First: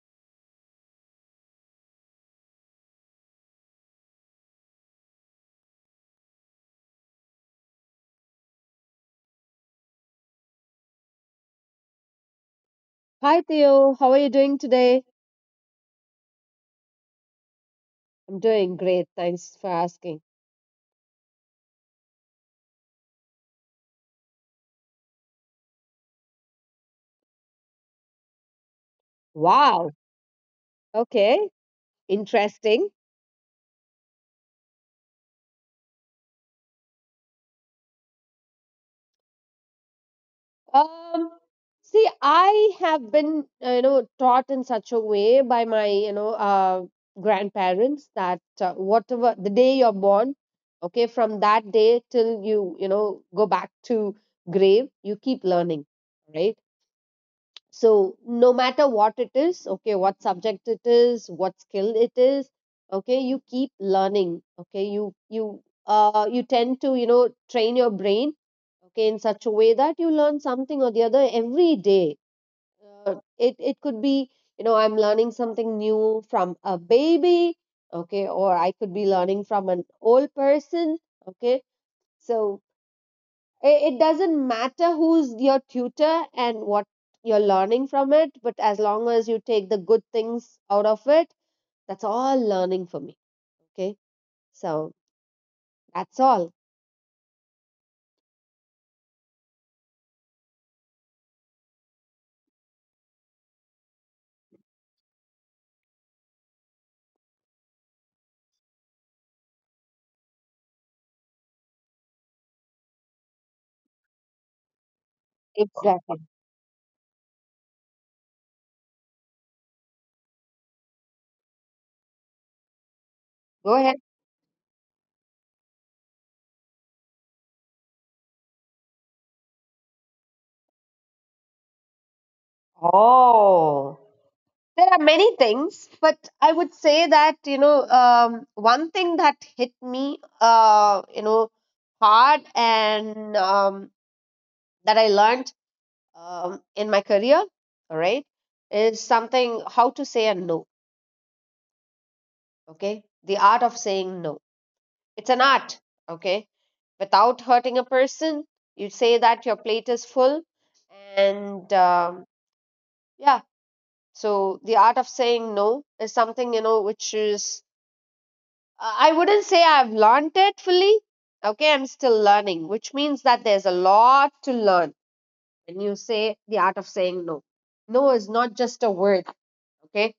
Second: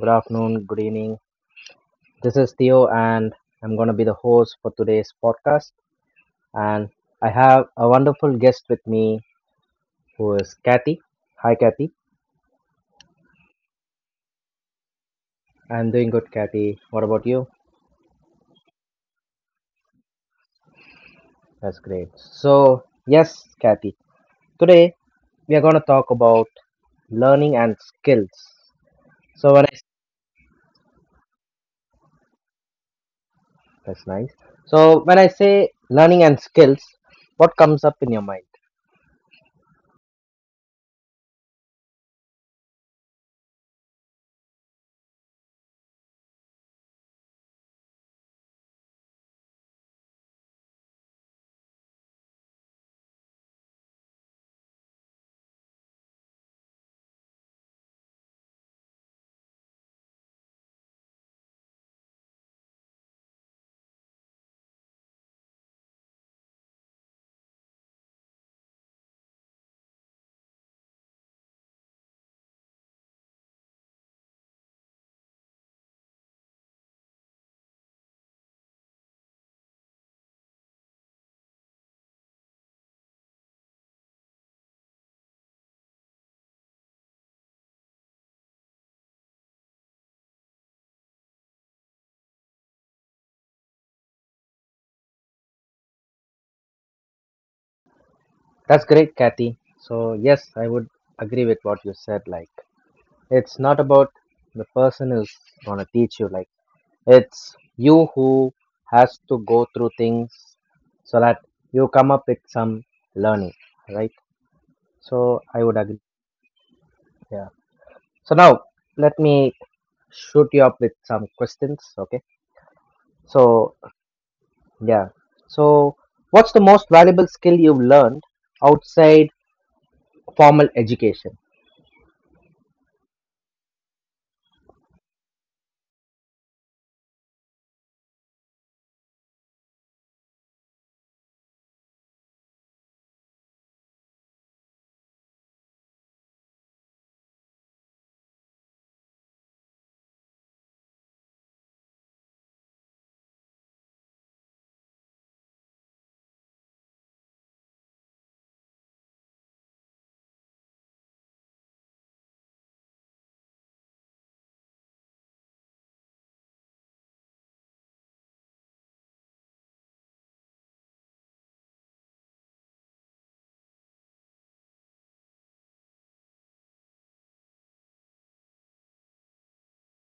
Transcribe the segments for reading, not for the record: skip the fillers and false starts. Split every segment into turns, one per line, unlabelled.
good afternoon, good evening. This is Theo, and I'm going to be the host for today's podcast. And I have a wonderful guest with me who is Kathy. Hi, Kathy.
Hi Theo, how are you doing today?
I'm doing good, Kathy. What about you?
I'm doing great, thanks for asking.
That's great. So, yes, Kathy, today we are going to talk about learning and skills. So, when I
Wow, okay, interesting.
That's nice. So, when I say learning and skills, what comes up in your mind?
Um, see, I have been, taught in such a way by my grandparents that whatever the day you're born, okay, from that day till you go back to grave, you keep learning, right? So no matter what it is, okay, what subject it is, what skill it is, okay, you keep learning. Okay, you you tend to train your brain, okay, in such a way that you learn something or the other every day. It could be, I'm learning something new from a baby, okay, or I could be learning from an old person. Okay, so it doesn't matter who's your tutor and what you're learning from it, but as long as you take the good things out of it, that's all learning for me. Okay, so that's all.
That's great, Kathy. So, yes, I would agree with what you said. Like, it's not about the person is going to teach you, like, it's you who has to go through things so that you come up with some learning, right? So, I would agree.
Exactly.
Yeah. So, now let me shoot you up with some questions, okay? So,
Go ahead.
yeah. So, what's the most valuable skill you've learned outside formal education?
Oh, there are many things, but I would say that one thing that hit me hard, and that I learned, in my career, all right, is something: how to say a no. Okay, the art of saying no. It's an art, okay, without hurting a person. You say that your plate is full, and yeah. So the art of saying no is something, which is, I wouldn't say I've learned it fully. Okay, I'm still learning, which means that there's a lot to learn. When you say the art of saying no, no is not just a word. Okay,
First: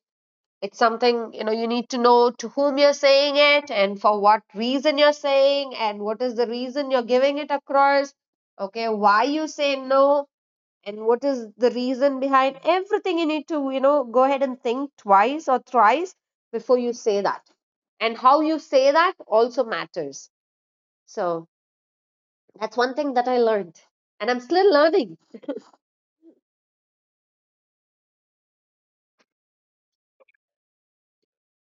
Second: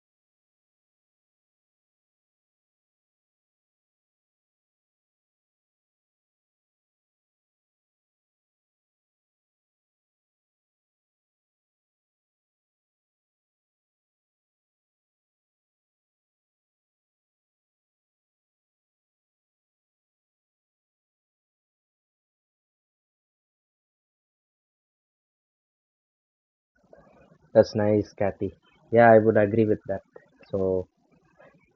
it's something, you need to know to whom you're saying it and for what reason you're saying, and what is the reason you're giving it across. Okay, why you say no and what is the reason behind everything. You need to go ahead and think twice or thrice before you say that. And how you say that also matters. So that's one thing that I learned, and I'm still learning.
That's nice, Kathy. Yeah, I would agree with that. So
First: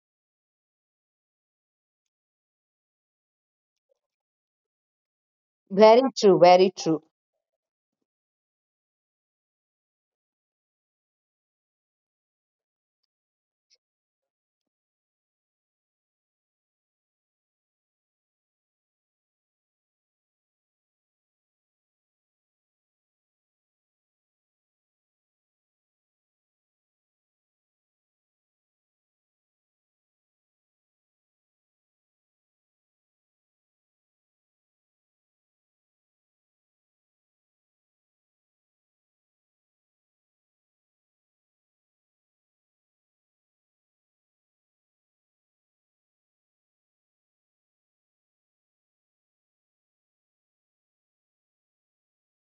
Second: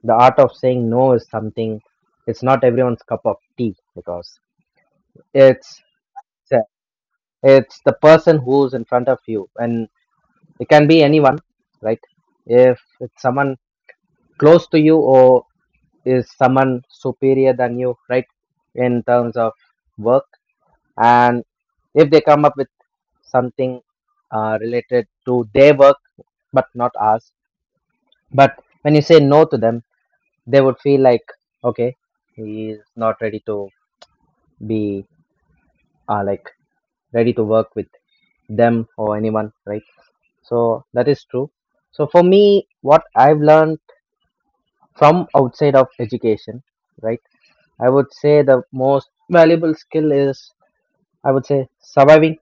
the art of saying no is something. It's not everyone's cup of tea because it's
Very true, very true.
it's the person who's in front of you, and it can be anyone, right? If it's someone close to you or is someone superior than you, right, in terms of work, and if they come up with something related to their work but not ours, but when you say no to them, they would feel like, okay, he is not ready to be, like, ready to work with them or anyone, right? So that is true. So for me, what I've learned from outside of education, right, I would say the most valuable skill is, I would say, surviving,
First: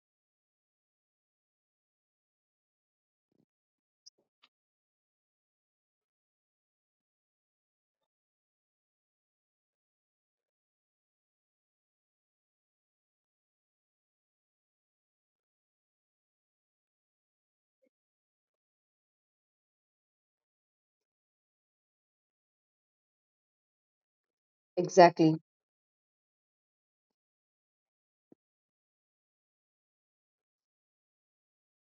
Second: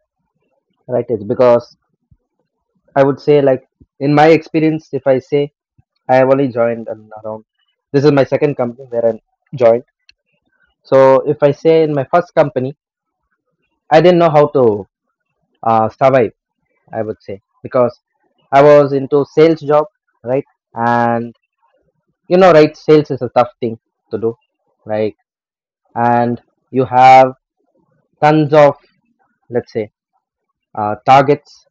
right? It's because I would say, like, in my experience, if I say, I have only joined around, this is my second company where I joined. So if I say in my first company, I didn't know how to survive, I would say, because I was into sales job, right? And, you know, right, sales is a tough thing to do, right?
Exactly.
And you have tons of, let's say, targets.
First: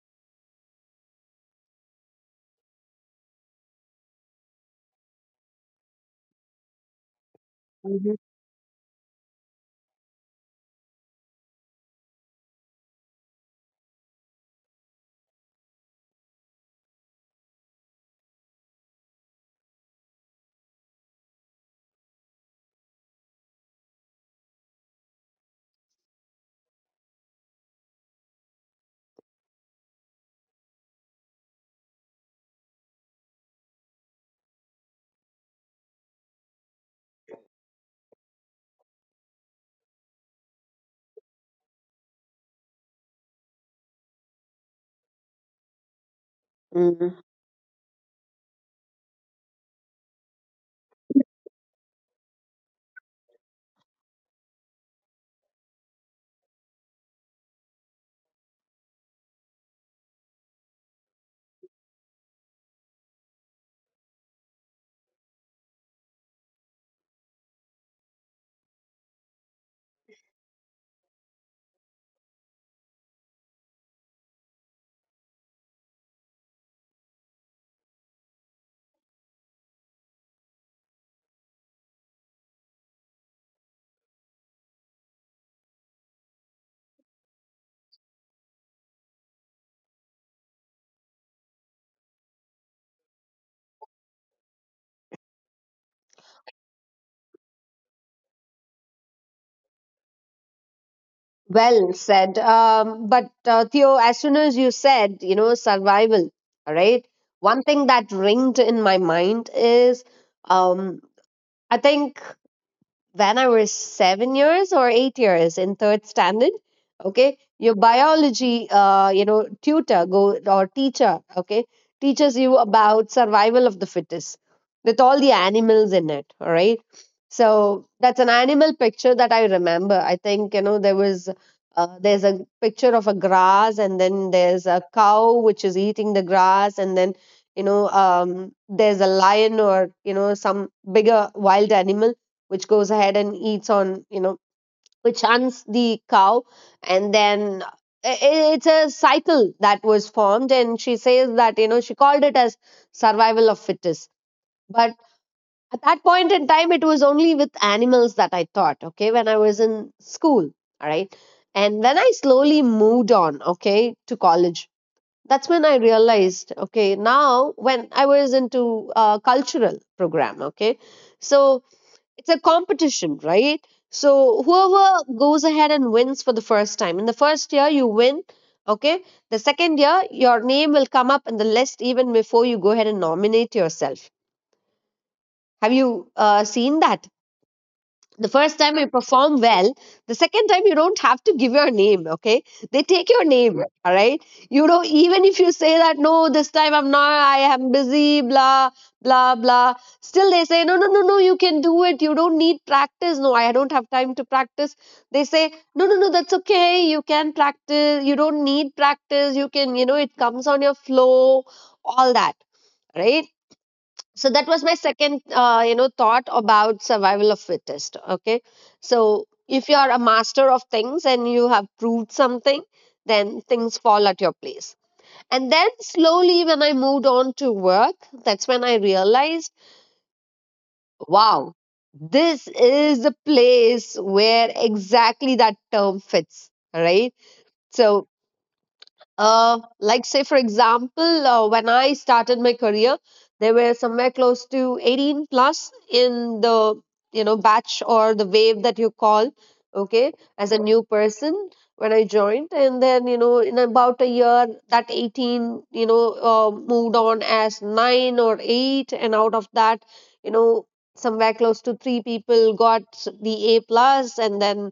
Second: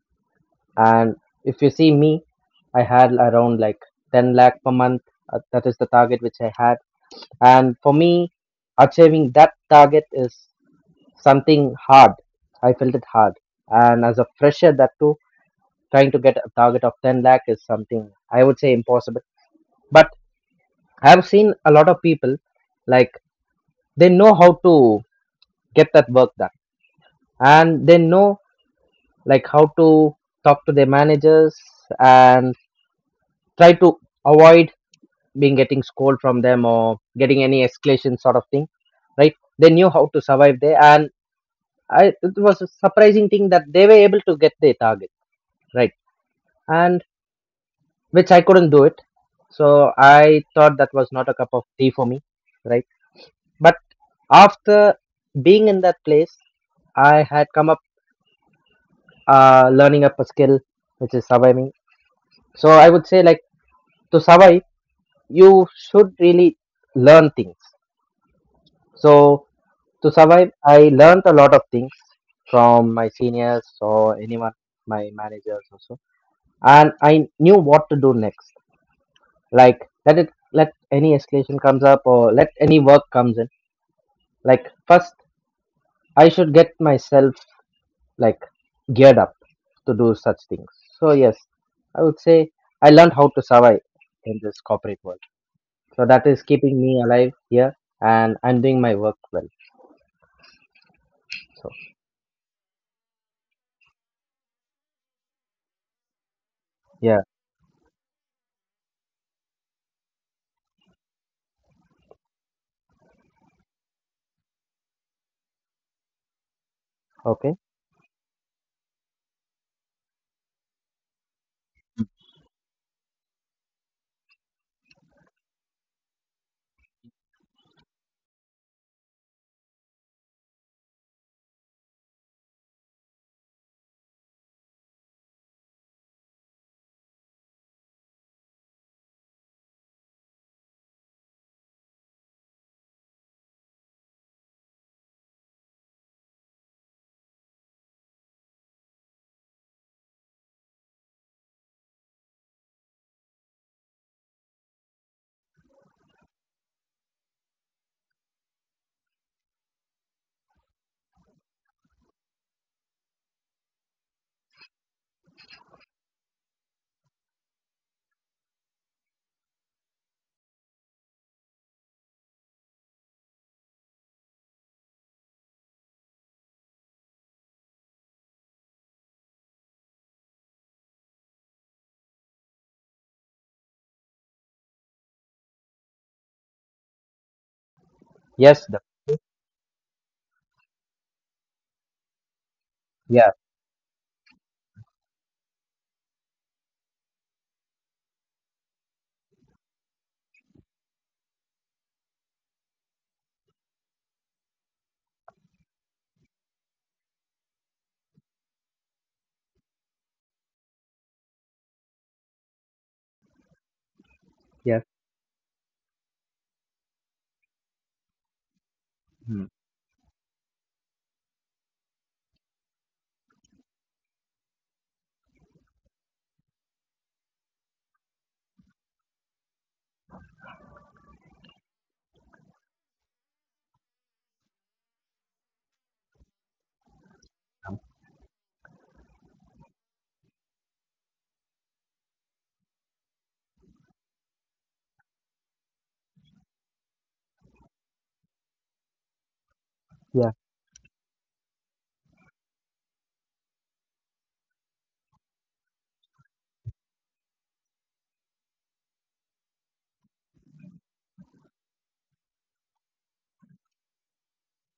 And if you see me, I had around like 10 lakh per month. That is the target which I had. And for me, achieving that target is something hard. I felt it hard. And as a fresher, that too, trying to get a target of 10 lakh is something I would say impossible. But I've seen a lot of people, like, they know how to get that work done, and they know, like, how to talk to their managers and try to avoid being getting scold from them or getting any escalation sort of thing, right? They knew how to survive there, and it was a surprising thing that they were able to get their target, right? and.
Hmm.
Which I couldn't do it. So I thought that was not a cup of tea for me, right? But after being in that place, I had come up learning up a skill, which is surviving. So I would say, like, to survive, you should really learn things. So to survive, I learned a lot of things from my seniors or anyone, my managers also, and I knew what to do next. Like, let any escalation comes up or let any work comes in, like, first I should get myself, like, geared up to do such things. So yes, I would say I learned how to survive in this corporate world. So that is keeping me alive here, and I'm doing my work well. So
Well said. But Theo, as soon as you said, survival, all right,
yeah,
one thing that ringed in my mind is, um, I think when I was 7 years or 8 years in third standard, okay,
okay.
your biology, tutor go or teacher, okay, teaches you about survival of the fittest with all the animals in it. All right, so that's an animal picture that I remember. I think you know there was. There's a picture of a grass, and then there's a cow which is eating the grass, and then there's a lion or some bigger wild animal which goes ahead and eats on, which hunts the cow. And then it's a cycle that was formed. And she says that, she called it as survival of fittest. But at that point in time, it was only with animals that I thought, okay, when I was in school. All right. And when I slowly moved on, okay, to college, that's when I realized, okay, now when I was into cultural program, okay, so it's a competition, right? So whoever goes ahead and wins for the first time in the first year, you win. Okay, the second year, your name will come up in the list even before you go ahead and nominate yourself. Have you seen that? The
Yes,
first time you perform well, the second time you don't have to give your name. Okay, they take
yeah.
your name. Right, all right. Even if you say that, no, this time I'm not, I am busy, blah blah blah, still they say, no no no no, you can do it, you don't need practice. No, I don't have time to practice. They say, no no no, that's okay, you can practice, you don't need practice, you can, it comes on your flow, all that, right? So that was
Yes,
my second, thought about survival of fittest. Okay, so
hmm.
if you are a master of things and you have proved something, then things fall at your place. And then slowly, when I moved on to work, that's when I realized, wow, this is the place where exactly that term fits, right? So, like, say, for example, when I started my career, there were somewhere close to 18 plus in the, batch or the wave that you call. Okay,
Yeah,
as a new person, when I joined, and then, in about a year, that 18, moved on as 9 or 8, and out of that, you know somewhere close to three people got the A plus, and then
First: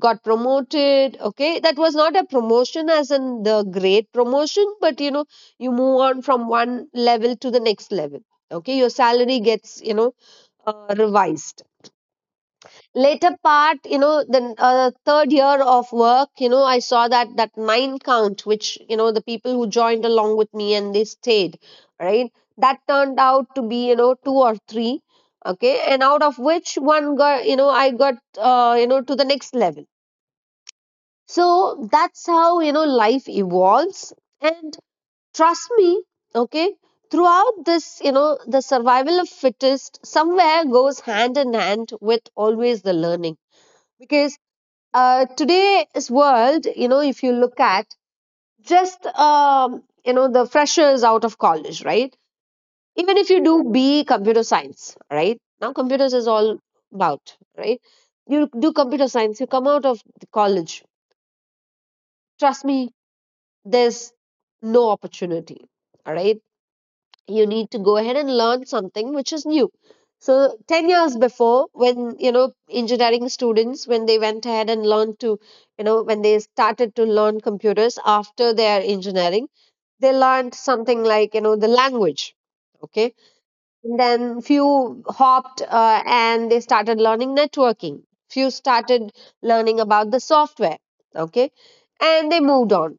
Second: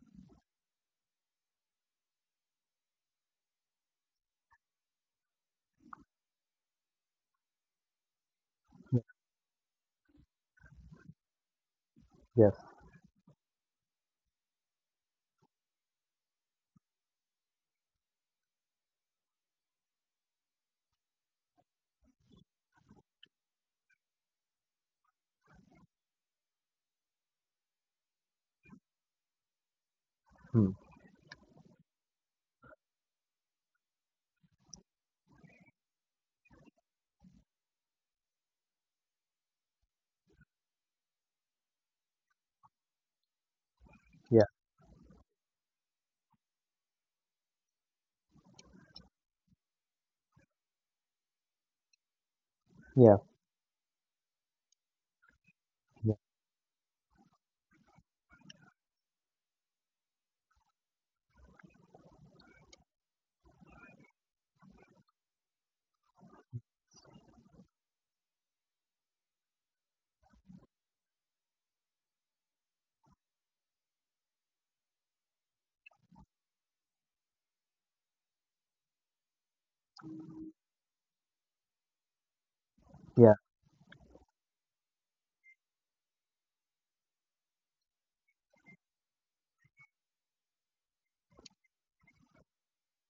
got promoted. Okay, that was not a promotion as in the great promotion, but you move on from one level to the next level. Okay, your salary gets, revised.
yes.
Later part, the third year of work, I saw that that nine count, which, the people who joined along with me and they stayed, right, that turned out to be, two or three. Okay, and out of which one got, I got, to the next level.
Hmm.
So that's how, life evolves. And trust me, okay, throughout this, the survival of fittest somewhere goes hand in hand with always the learning. Because,
Yeah,
today's world, if you look at just, the freshers out of college, right?
yeah,
Even if you do BE computer science, right? Now
yeah,
computers is all about, right? You do computer science, you come out of the college. Trust me, there's no opportunity. All right. You need to go ahead and learn something which is new. So 10 years before, when, engineering students, when they went ahead and learned to, when they started to learn computers after their engineering, they learned something like, the language. Okay.
yeah,
And then few hopped, and they started learning networking. Few started learning about the software. Okay. And they moved on.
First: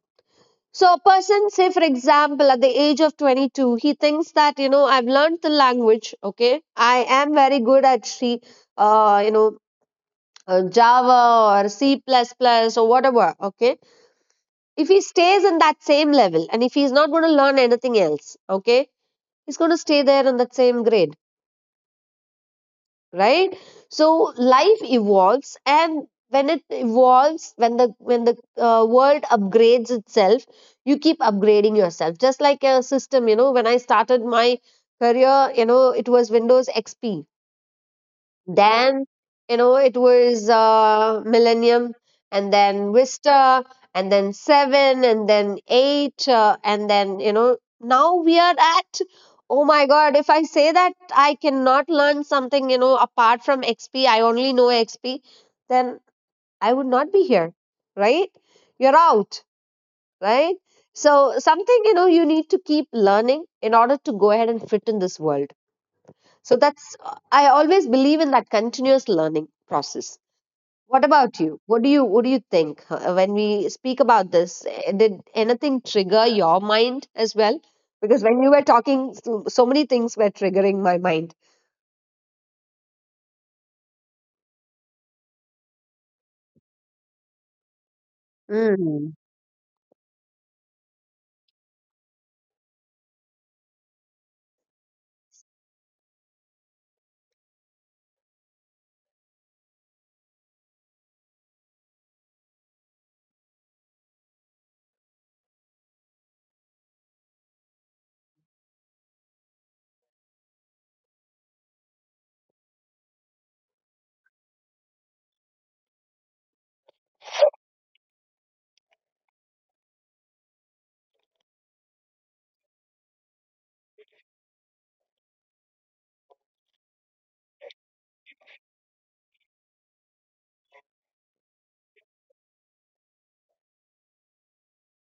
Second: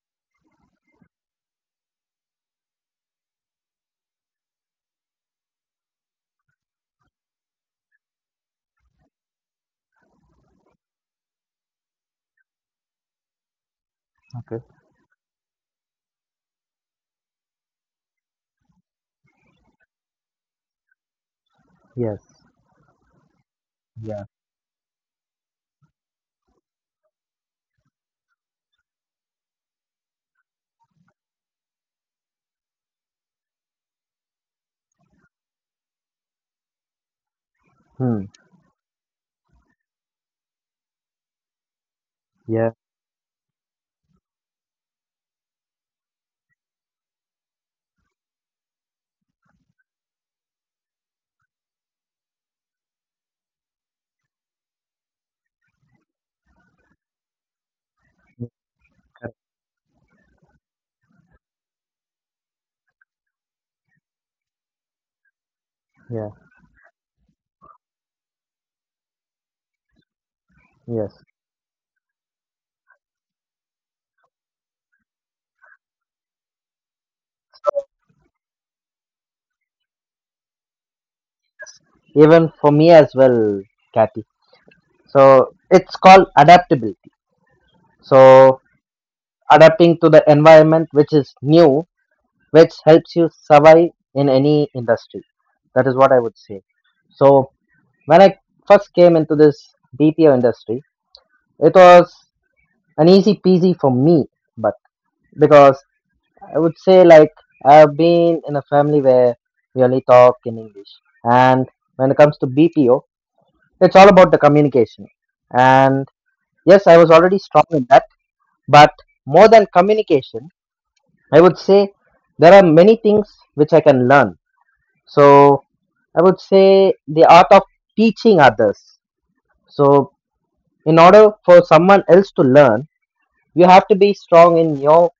So a person, say, for example, at the age of 22, he thinks that, I've learned the language, okay? I am very good at she, uh, you know, Java or C++ plus plus or whatever, okay?
okay.
If he stays in that same level and if he's not going to learn anything else, okay? He's going to stay there in that same grade,
Yes,
right? So
yeah.
life evolves, and when it evolves, when the world upgrades itself, you keep upgrading yourself, just like a system. When I started my career, it was Windows XP,
Hmm.
then, it was Millennium, and
Yeah,
then Vista, and then Seven, and then Eight, and then, now we are at, oh my God, if I say that I cannot learn something, apart from XP, I only know XP, then I would not be here, right? You're
yeah,
out, right? So, something, you need to keep learning in order to go ahead and fit in this world.
yeah.
So that's, I always believe in that continuous learning process. What
Yes,
about you? What do you think when we speak about this? Eh, did anything trigger your mind as well? Because when you were talking, so many things were triggering my mind.
even for me as well, Kathy. So it's called adaptability. So
Mm.
adapting to the environment which is new, which helps you survive in any industry. That is what I would say. So when I first came into this BPO industry, it was an easy peasy for me, but because I would say, like, I've been in a family where we only talk in English, and when it comes to BPO, it's all about the communication. And yes, I was already strong in that, but more than communication, I would say there are many things which I can learn. So I would say the art of teaching others. So in order for someone else to learn, you have to be strong in your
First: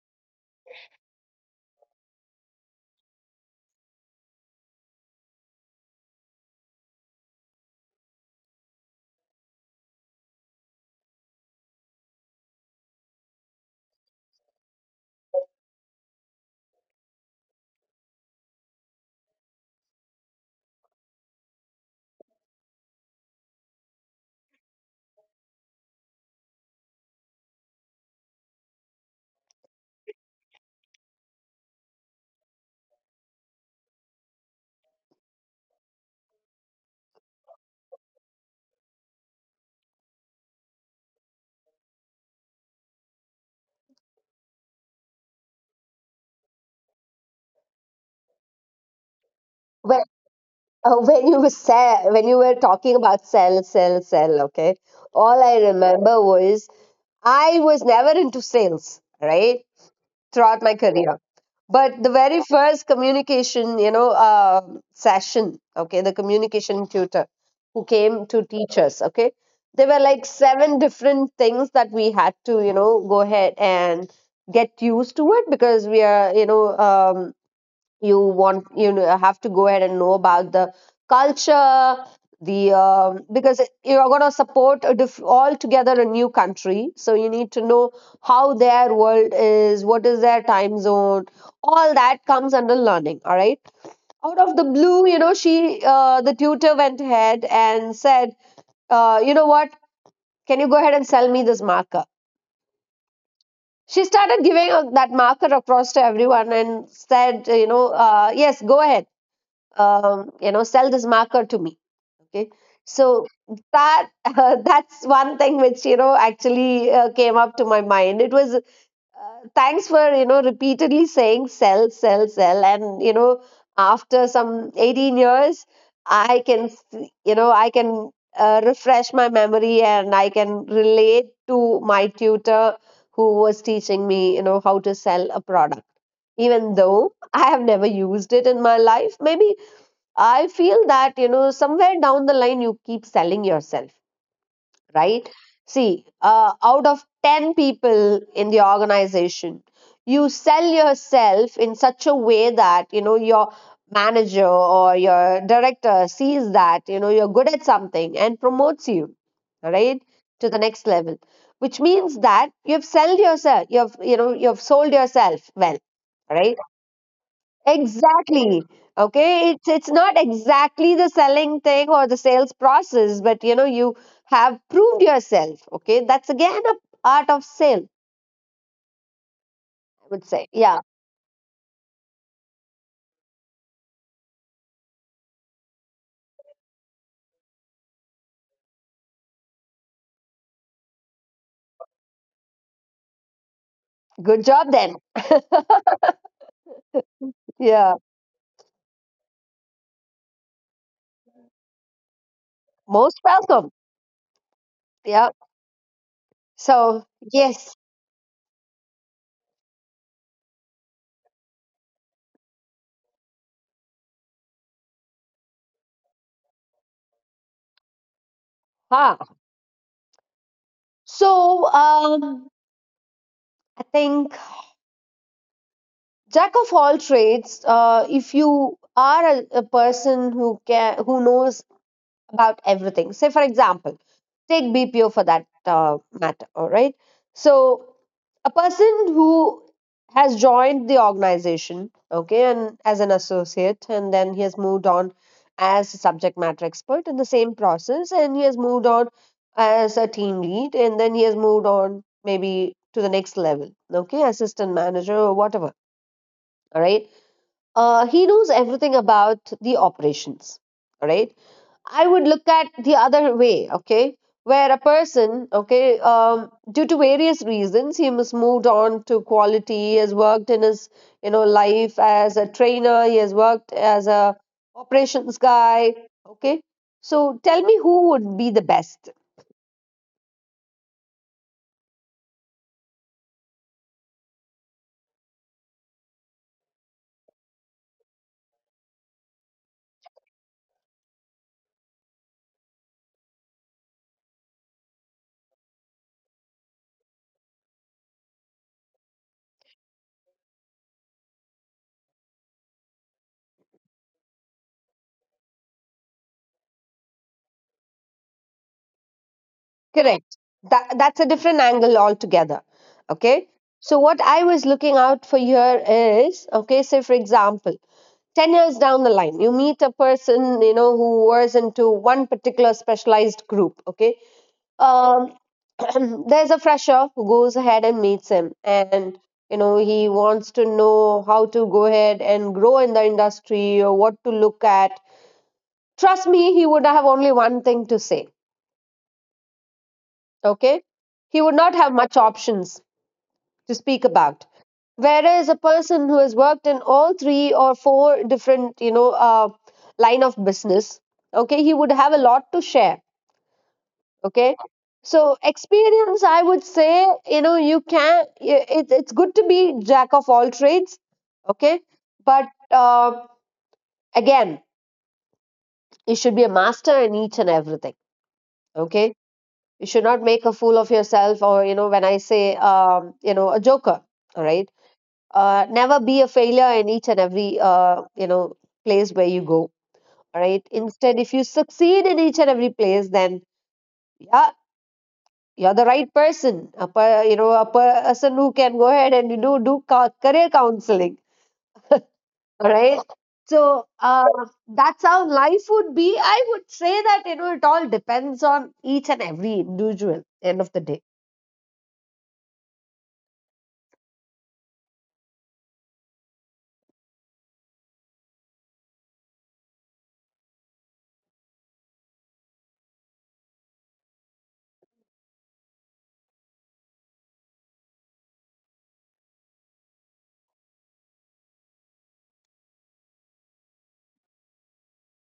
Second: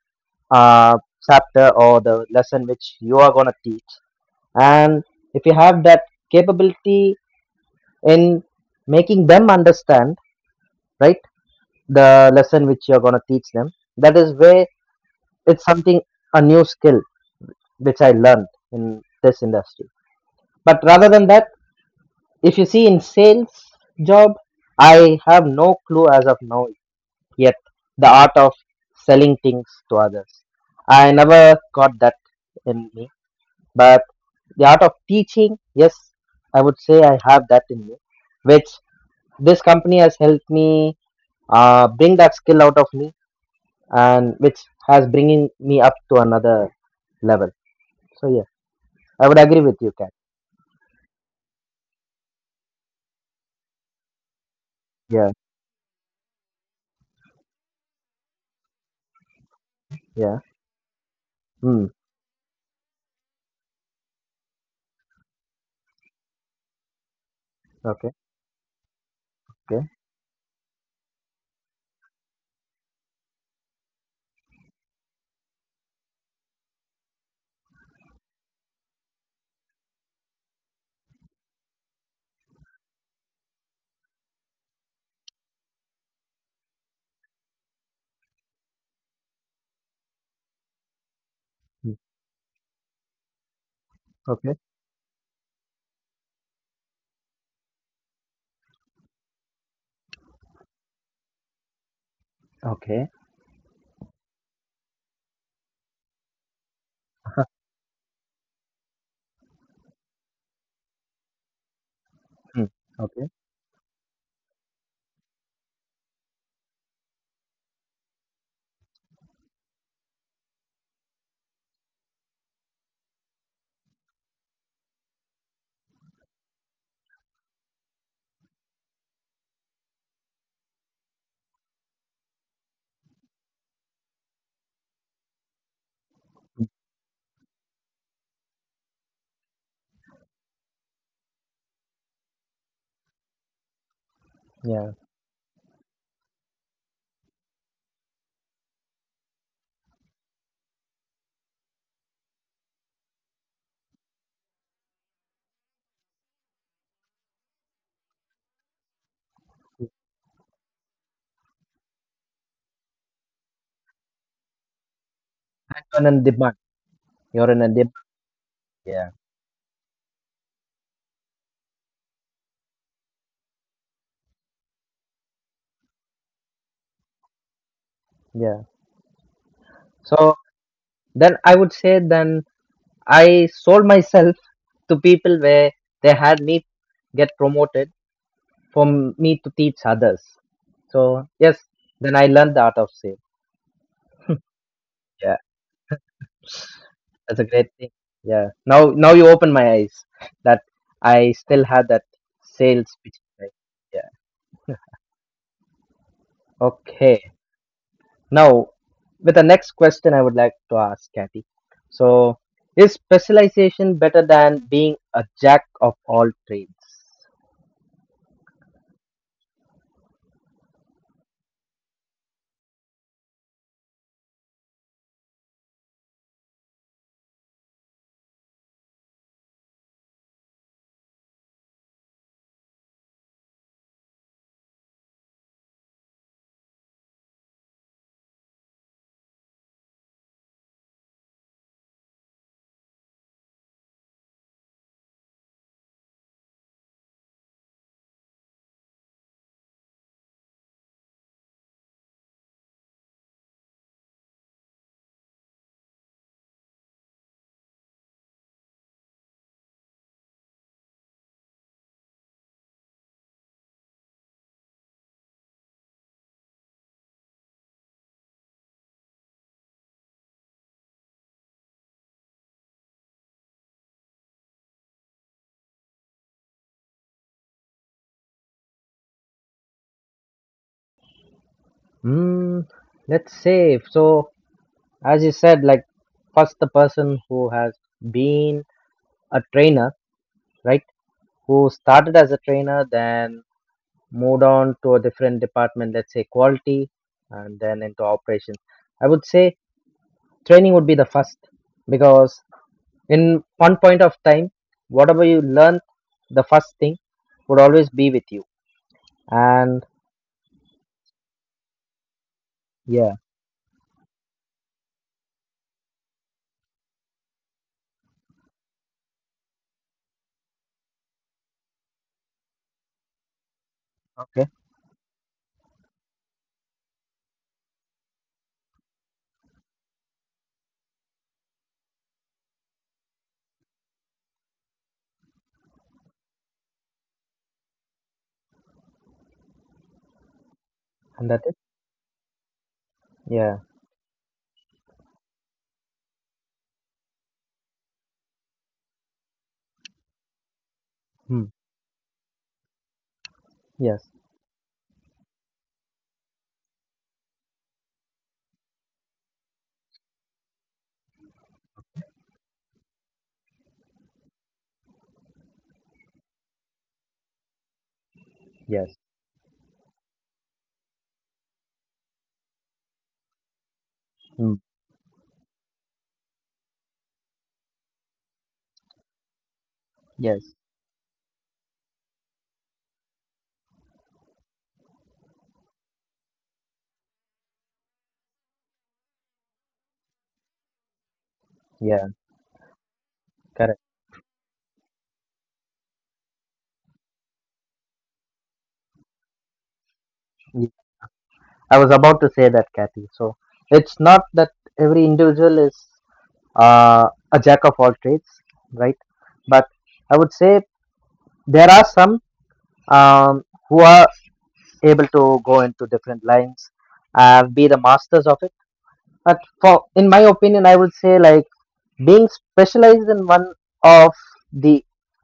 uh, chapter or the lesson which you are going to teach. And if you have that capability in making them understand, right, the lesson which you are going to teach them, that is where it's something, a new skill which I learned in this industry. But rather than that, if you see in sales job, I have no clue as of now yet the art of selling things to others. I never got that in me. But the art of teaching, yes, I would say I have that in me, which this company has helped me bring that skill out of me, and which has bringing me up to another level. So yeah. I would agree with you,
When,
Kat.
when you were when you were talking about sell, sell, sell, okay.
Yeah,
All I remember was I was never into sales, right?
yeah.
Throughout my career.
Hmm.
But the very first communication, session, okay, the communication tutor who
Okay,
came to teach us, okay, there
okay,
were like seven different things that we had to, go ahead and get used to it because we are, you have to go ahead and know about the culture, the because you're going to support altogether a new country, so you need to know how their world is, what is their time zone. All
hmm.
that comes under learning, all right? Out
Okay,
of the blue, you know, she the tutor went ahead and said, you know what, can you go ahead and sell me this marker?
okay,
She started giving that marker across to everyone and said, you know, yes, go ahead, you know, sell this marker to me, okay.
hmm.
So
Okay.
that that's one thing which, you know, actually came up to my mind. It was thanks for, you know, repeatedly saying sell, sell, sell, and you know, after some 18 years, you know, I can refresh my memory and I can relate to my tutor who was teaching me, you know, how to sell a product, even though I have never used it in my life. Maybe I feel that, you know, somewhere down the line, you keep selling yourself,
Yeah.
right? See, out of 10 people in the organization, you sell yourself in such a way that, you know, your manager or your director sees that, you know, you're good at something and promotes you, right, to the next level, which means that you've sold yourself, you've, you know, you've sold yourself well,
You're in a
right?
demand. You're in a demand.
Exactly.
Yeah,
Okay, it's not exactly the selling thing or the sales process, but you know, you have proved yourself. Okay, that's again a art of sale, I
yeah.
would say.
So
Yeah,
then I would say then I sold myself to people where they had me get promoted for me to teach others. So yes, then I learned the art of sale.
good job then.
Yeah, that's a great
Yeah,
thing. Yeah. Now, now you open my eyes that I still had that sales
most
pitch, right?
welcome.
Yeah.
Yeah. So
Okay.
yes,
Now, with the next question, I would like to ask Kathy. So, is specialization better than being a jack of all trades?
huh. So I think jack of all trades. If you are a person who knows about everything. Say, for example, take BPO for that matter, all right? So, a person who has joined the organization, okay, and as an associate, and then he has moved on as a subject matter expert in the same process, and he has moved on as a team lead, and then he has moved on maybe to the next level, okay, assistant manager or whatever, all right? He knows everything about the operations, all right? I would look at the other way, okay, where a person, okay, due to various reasons, he has moved on to quality. He has worked in his, you know, life as a trainer. He has worked as a operations guy, okay. So tell me, who would be the best?
Hmm, let's say so. As you said, like, first, the person who has been a trainer, right? Who started as a trainer, then moved on to a different department, let's say quality, and then into operations. I would say training would be the first, because in one point of time, whatever you learn, the first thing would always be with you. And
Correct. That's a different angle altogether,
yeah.
okay. So what I was looking out for here is, okay, say for example. 10 years down the line, you meet a person, you know, who was into one particular specialized group, okay.
Okay.
um, there's a fresher who goes ahead and meets him and, you know, he wants to know how to go ahead and grow in the industry or what to look at. Trust me, he would have only one thing to say, okay. He
And that
would
is,
not have much options
yeah.
to speak about. Whereas a person who has worked in all three or four different, you know, line of business,
Hmm.
okay, he would have a lot to share.
Yes,
Okay, so experience, I would say, you know, you can. It's good to be jack of all trades. Okay, but again, you should be a master in each and everything.
yes.
Okay, you should not make a fool of yourself, or you know, when I say, you know, a joker. All
Hmm.
right, never be a failure in each and every you know, place where you go, all
Yes,
right. Instead, if you succeed in each and every place, then yeah, you're the right person, you know, a person who can go ahead and, you know, do career counseling,
yeah,
all right. So
correct.
that's how life would be, I would say, that you know, it all depends on each and every individual end of
Ye-
the day.
I was about to say that, Kathy. So it's not that every individual is uh, a jack of all trades, right? But I would say there are some, who are able to go into different lines and be the masters of it. But for, in my opinion, I would say, like, being specialized in one of the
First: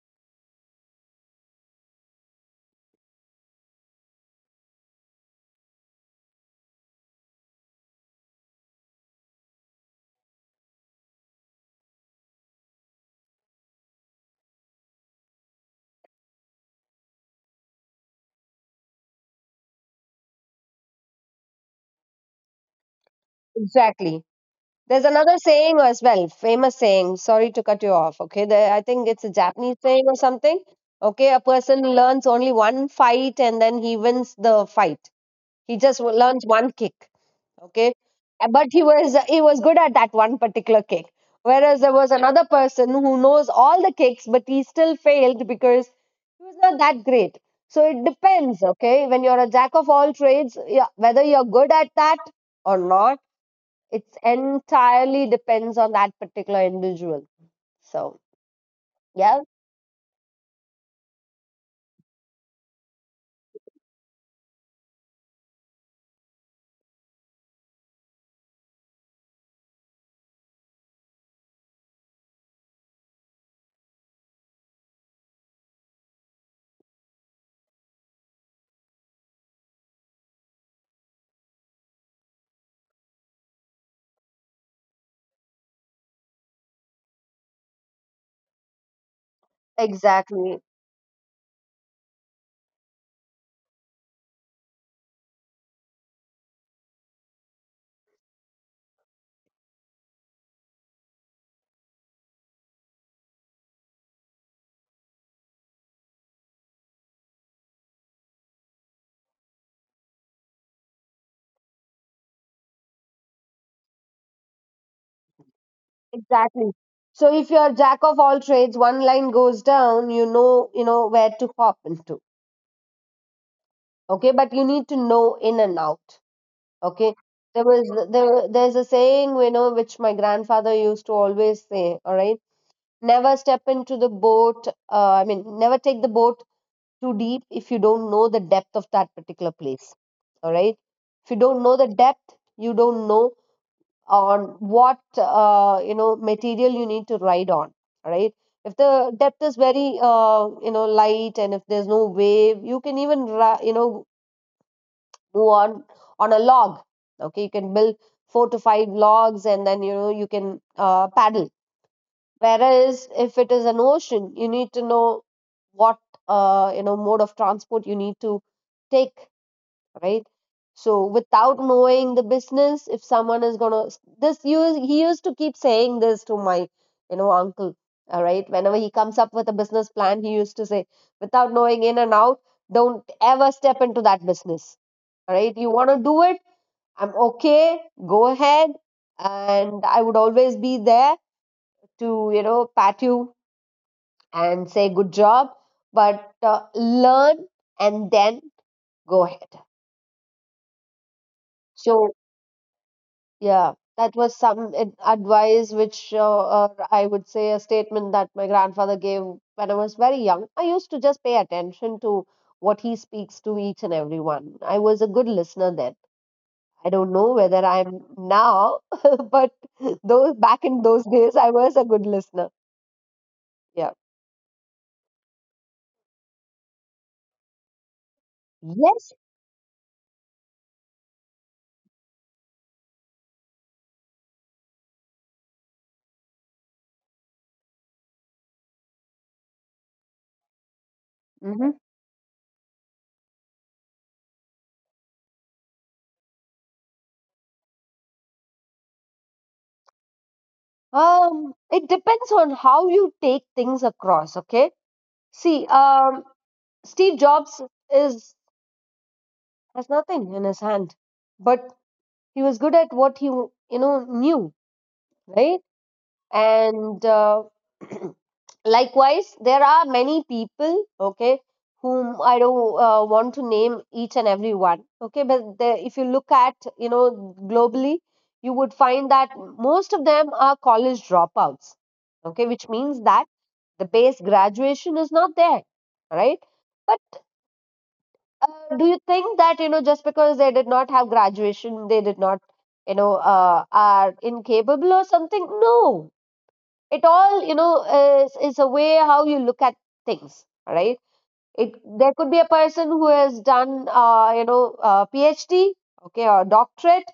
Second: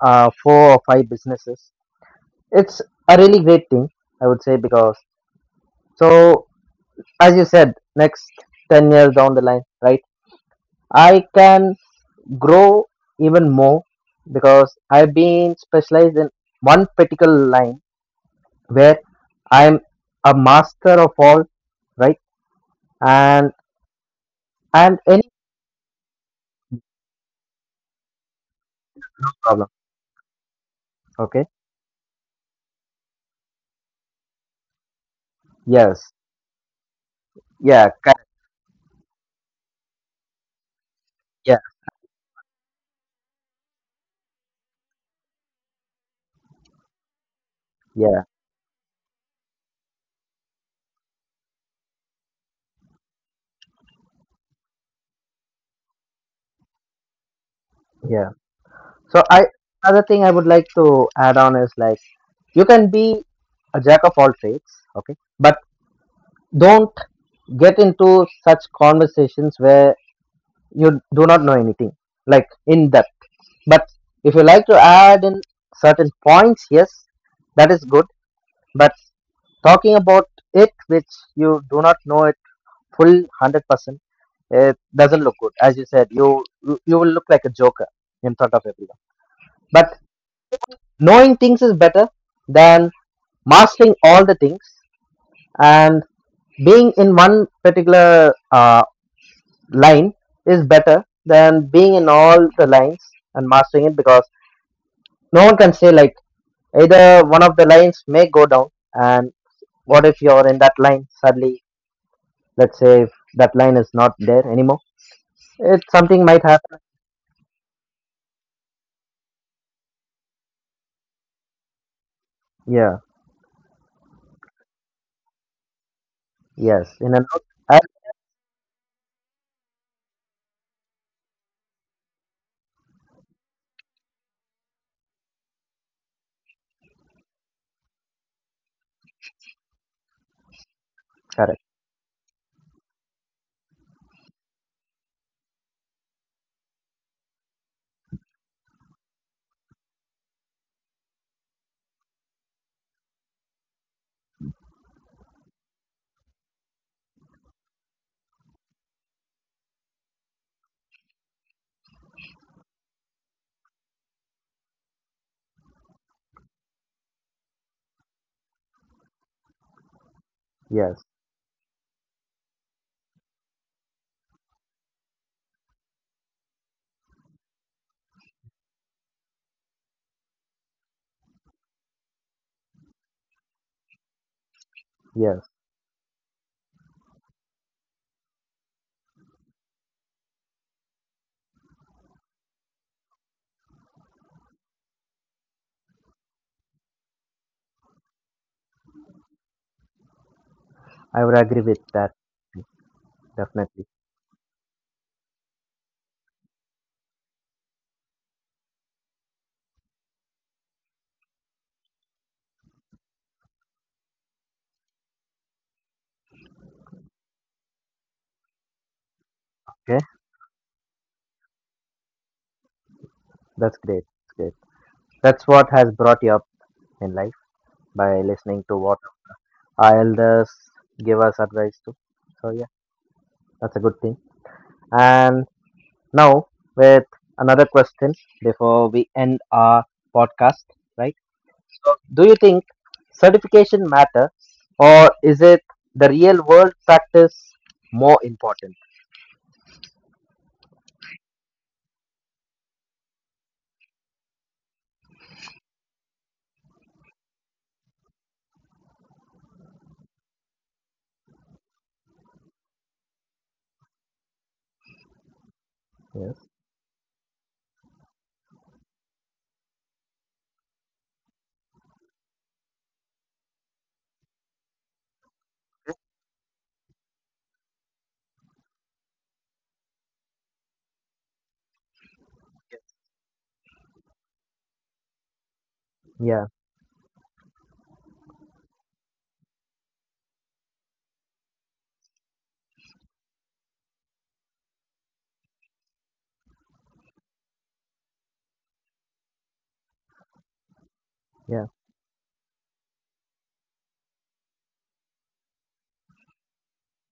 four or five businesses, it's a really great thing, I would say, because so as you said, next 10 years down the line, right? I can grow even more because I've been specialized in one particular line where I'm a master of all, right? And
Exactly.
and
There's
any
another saying as well, famous saying. Sorry to cut you off. Okay, I think it's a
problem.
Japanese saying or something. Okay, a
Okay.
person learns only one fight and then he wins the fight. He just
Yes.
learns one kick.
Yeah.
Okay,
Correct.
uh, but he was good at that one particular kick. Whereas there was another person who knows all the kicks, but he still failed because he was not that great. So it
Yeah,
depends. Okay, when you're a jack of all trades, yeah, whether you're good at that or not, it's entirely depends on that particular individual, so
yeah. So I
yeah.
another thing I would like to add on is, like, you can be a jack of all trades, okay, but don't get into such conversations where you do not know anything, like in depth. But if you like to add in certain points, yes, that is good. But talking about it which you do not know it full 100%, it doesn't look good. As you said, you will look like a joker in front of everyone. But
Exactly,
knowing things is better than mastering all the things, and being in one particular line is better than being in all the lines and mastering it, because no one can say, like, either one of the lines may go down, and what if you're in that line suddenly, let's say if that line is not there anymore, it something might
exactly.
happen.
So if you're jack of all trades, one line goes down, you know, you know where to hop into,
Yeah,
okay, but you need to know in and out.
yes, in
Okay,
a note. uh,
there's a saying, you know, which my grandfather used to always say, all right? Never step into the boat, I mean, never take the boat too deep if you don't know the depth of that particular place. All right. If you
Correct.
don't know the depth, you don't know on what you know, material you need to ride on. All right. If the depth is very you know, light, and if there's no wave, you can even you know, move on a log. Okay, you can build four to five logs and then you know, you can paddle. Whereas if it is an ocean, you need to know what you know, mode of transport you need to take, right?
Yes,
So without knowing the business, if someone is gonna this use he used to keep saying this to my, you know, uncle, all right. Whenever he comes up with a business plan, he used to say, without knowing in and out, don't ever step into that business, all
yes,
right? You wanna do it? I'm okay. Go ahead, and I would always be there to, you know, pat you and say good job, but learn and then go ahead.
I would agree with that,
So, yeah,
definitely.
that was some advice which I would say, a statement that my grandfather gave when I was very young. I used to just pay attention to what he speaks to each and every one. I was a good listener then. I don't know whether I'm now, but
Okay,
those, back in those days, I was a good listener.
that's
Yeah.
great. That's great. That's what has brought you up in life by listening to what
Yes.
our elders give us advice to. So yeah, that's a good thing. And now with another question before we end our podcast, right?
Mm-hmm.
So, do you think certification matter, or is it the real world practice more important?
It depends on how you take things across, okay? See, Steve Jobs is has nothing in his hand, but he was good at what he, you know, knew, right?
Yes.
And likewise, there are many people, okay, whom I don't want to name each and every one, okay? But if you look at, you know, globally, you would find that most of them are college dropouts, okay? Which means that the base graduation is not there, right?
Yeah.
But do you think that you know, just because they did not have graduation, they did not, you know, are incapable or something? No. It all, you know, is a way how you look at things, right?
Yeah.
It, there could be a person who has done you know, PhD, okay, or doctorate,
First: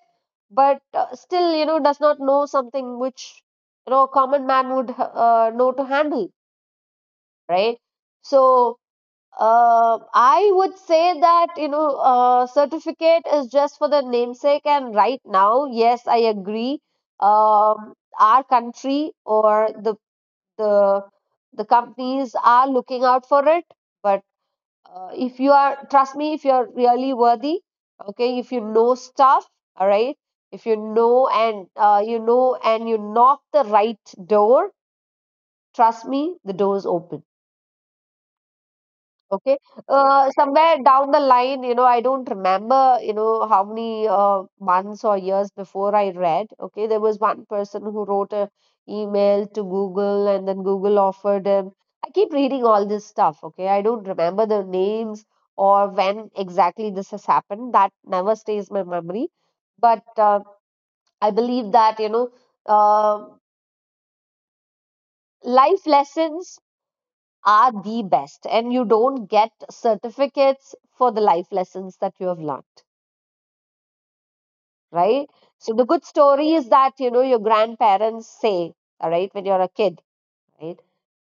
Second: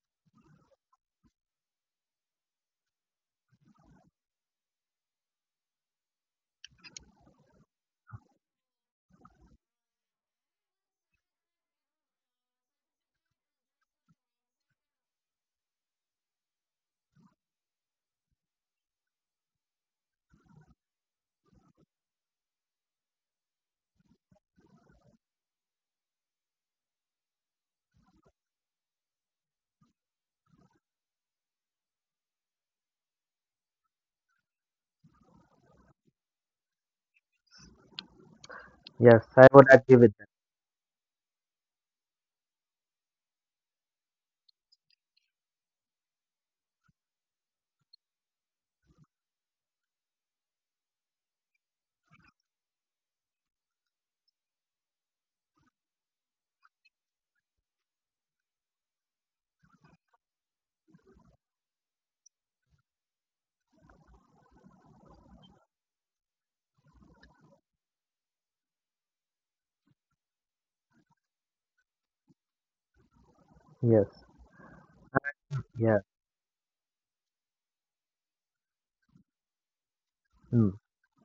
but still, you know, does not know something which, you know, a common man would know to handle, right? So uh, I would say that, you know, certificate is just for the namesake, and right now, yes, I agree. Um, our country or the the companies are looking out for it, but if you are, trust me, if you're really worthy, okay, if you know stuff, all right, if you know and, you know, and you knock the right door, trust me, the door is open.
Yes, I
Okay.
would agree with that.
Somewhere down the line, you know, I don't remember, you know, how many months or years before I read. Okay. There was one person who wrote a email to Google, and then Google offered him. I keep reading all this stuff. Okay. I don't remember the names or when exactly this has happened. That never stays my memory. But I believe that, you know, uh, life lessons are the best, and you don't get certificates for the life lessons that you have learnt,
Yes.
right? So the
Yeah.
good story is that, you know, your grandparents say, all right, when you're a kid,
Hmm.
right?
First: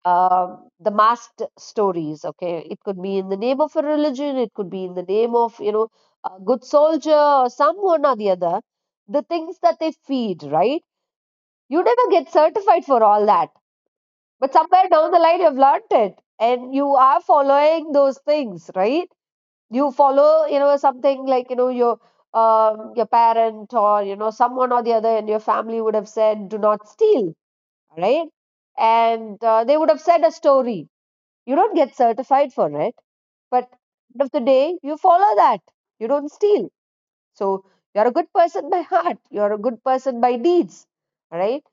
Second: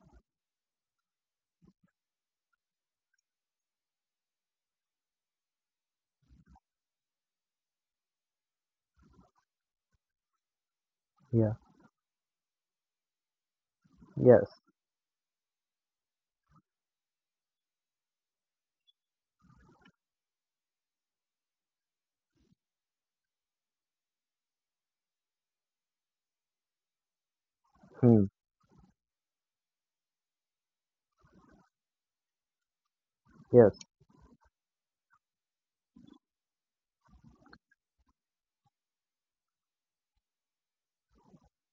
The masked stories, okay, it could be in the name of a religion, it could be in the name of, you know, a good soldier or someone or the other, the things that they feed, right?
Yeah.
You never get certified for all that,
Yes.
but somewhere down the line, you've learnt it, and you are following those things, right? You follow, you know, something like, you know, your parent or, you know, someone or the other in your family would have said, do not steal,
Hmm.
right? And they would have said a story, you don't get certified for it, but
Yes.
end of the day, you follow that, you don't steal. So you're a good person by heart, you're a good person by deeds, right?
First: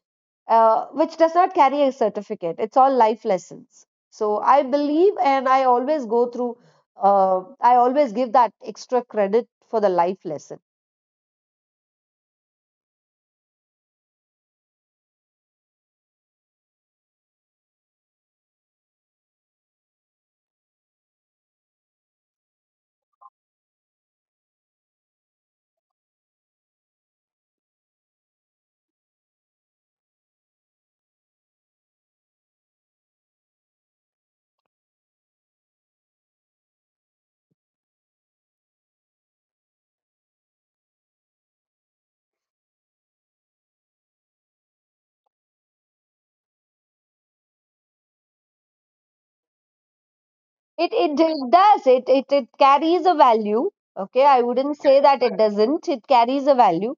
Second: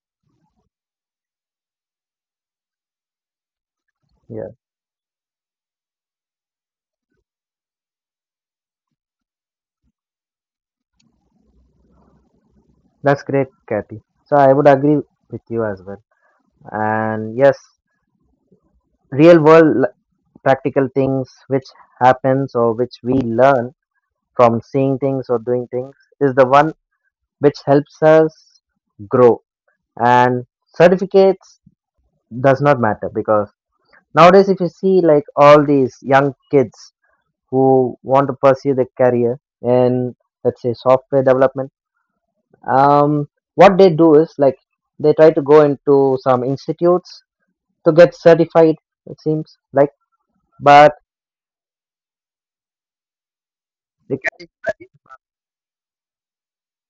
Uh, which does not carry a certificate. It's all life lessons. So
Yeah.
I believe, and I always go through. I always give that extra credit for the life lesson.
That's great, Kathy. So I would agree with you as well. And yes, real world practical things which happens, or which we learn from seeing things or doing things, is the one which helps us grow. And certificates does not matter, because nowadays, if you see, like, all these young kids who want to pursue their career in, let's say, software development, um, what they do is, like, they try to go into some institutes to get certified. It seems like,
It
but
it, it does it, carries a value. Okay,
they
I
can,
wouldn't say that it doesn't. It carries a value,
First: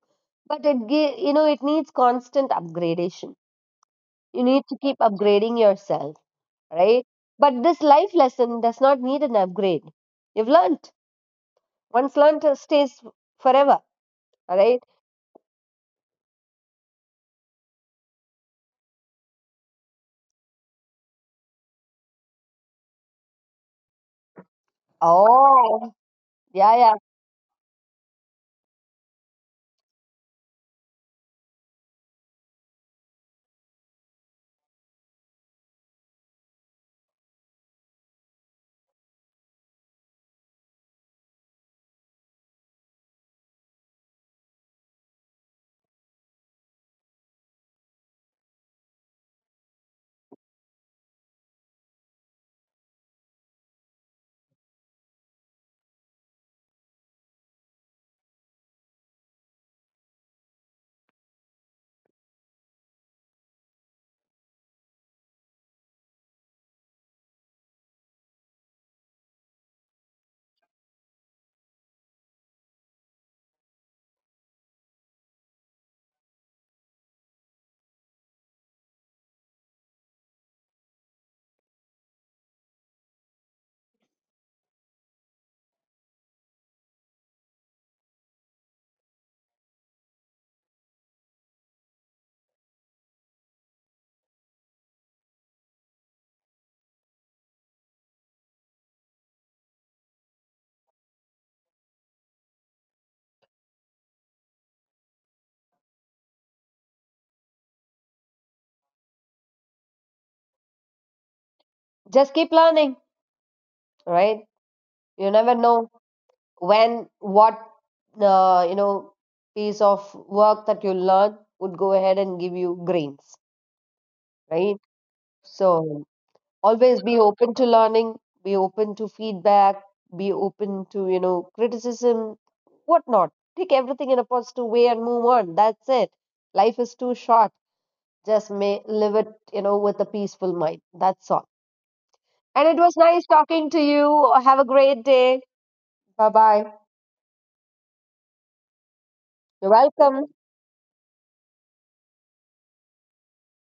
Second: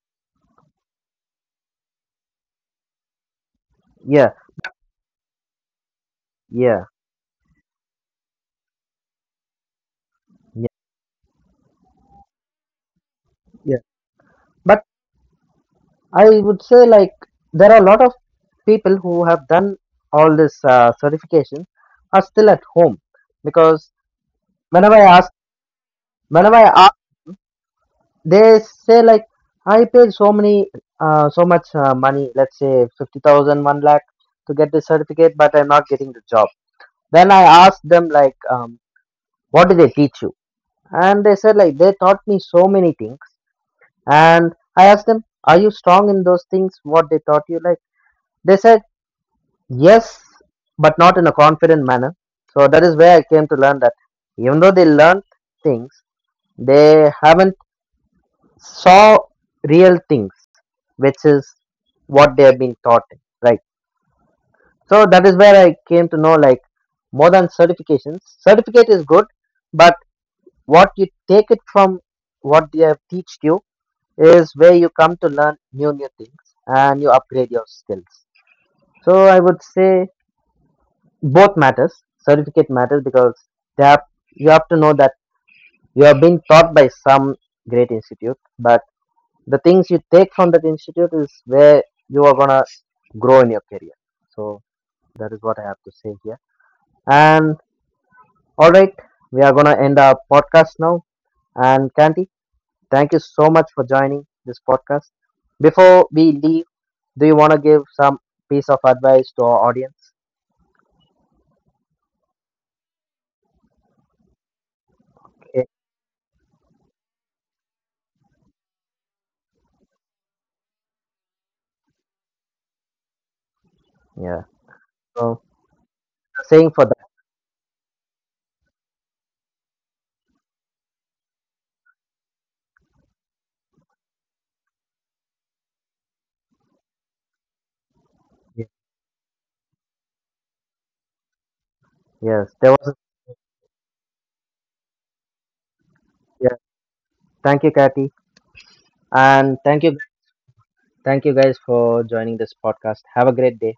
but you know, it needs constant upgradation.
yeah,
You need to keep upgrading yourself,
yeah,
right? But this life lesson does not need an upgrade. You've
yeah,
learnt. Once learnt stays
yeah.
forever, right?
But I would say, like, there are a lot of people who have done all this certification are still at home, because whenever I ask,
Oh,
whenever I
yeah.
ask, they say, like, I paid so much money, let's say 50,000, one lakh, to get this certificate, but I'm not getting the job. Then I asked them, like, what did they teach you? And they said, like, they taught me so many things. And I asked them, are you strong in those things what they taught you, like? They said yes, but not in a confident manner. So that is where I came to learn that even though they learned things, they haven't saw real things, which is what they have been taught. Right. So that is where I came to know, like, more than certifications. Certificate is good, but what you take it from what they have teached you is where you come to learn new things, and you upgrade your skills. So I would say both matters. Certificate matters because they have, you have to know that you are being taught by some great institute, but the things you take from that institute is where you are going to grow in your career. So that is what I have to say here. And all right, we are going to end our podcast now. And Kanti, thank you so much for joining this podcast. Before we leave, do you want to give some piece of advice to our audience?
Just keep learning, right? You never
Okay.
know when, what, you know, piece of work that you learn would go ahead and give you grains,
Yeah.
right?
So
So
saying for that.
always be open to learning, be open to feedback, be open to, you know, criticism, whatnot. Take everything in a positive way and move on. That's it. Life is too short. Just
Yeah.
may live it, you know, with a peaceful mind. That's all.
Yes.
And
There
it
was.
was nice talking to you. Have a great day. Bye
Yeah.
bye.
Thank you, Kathy, and
You're welcome.
thank you guys for joining this podcast. Have a great day.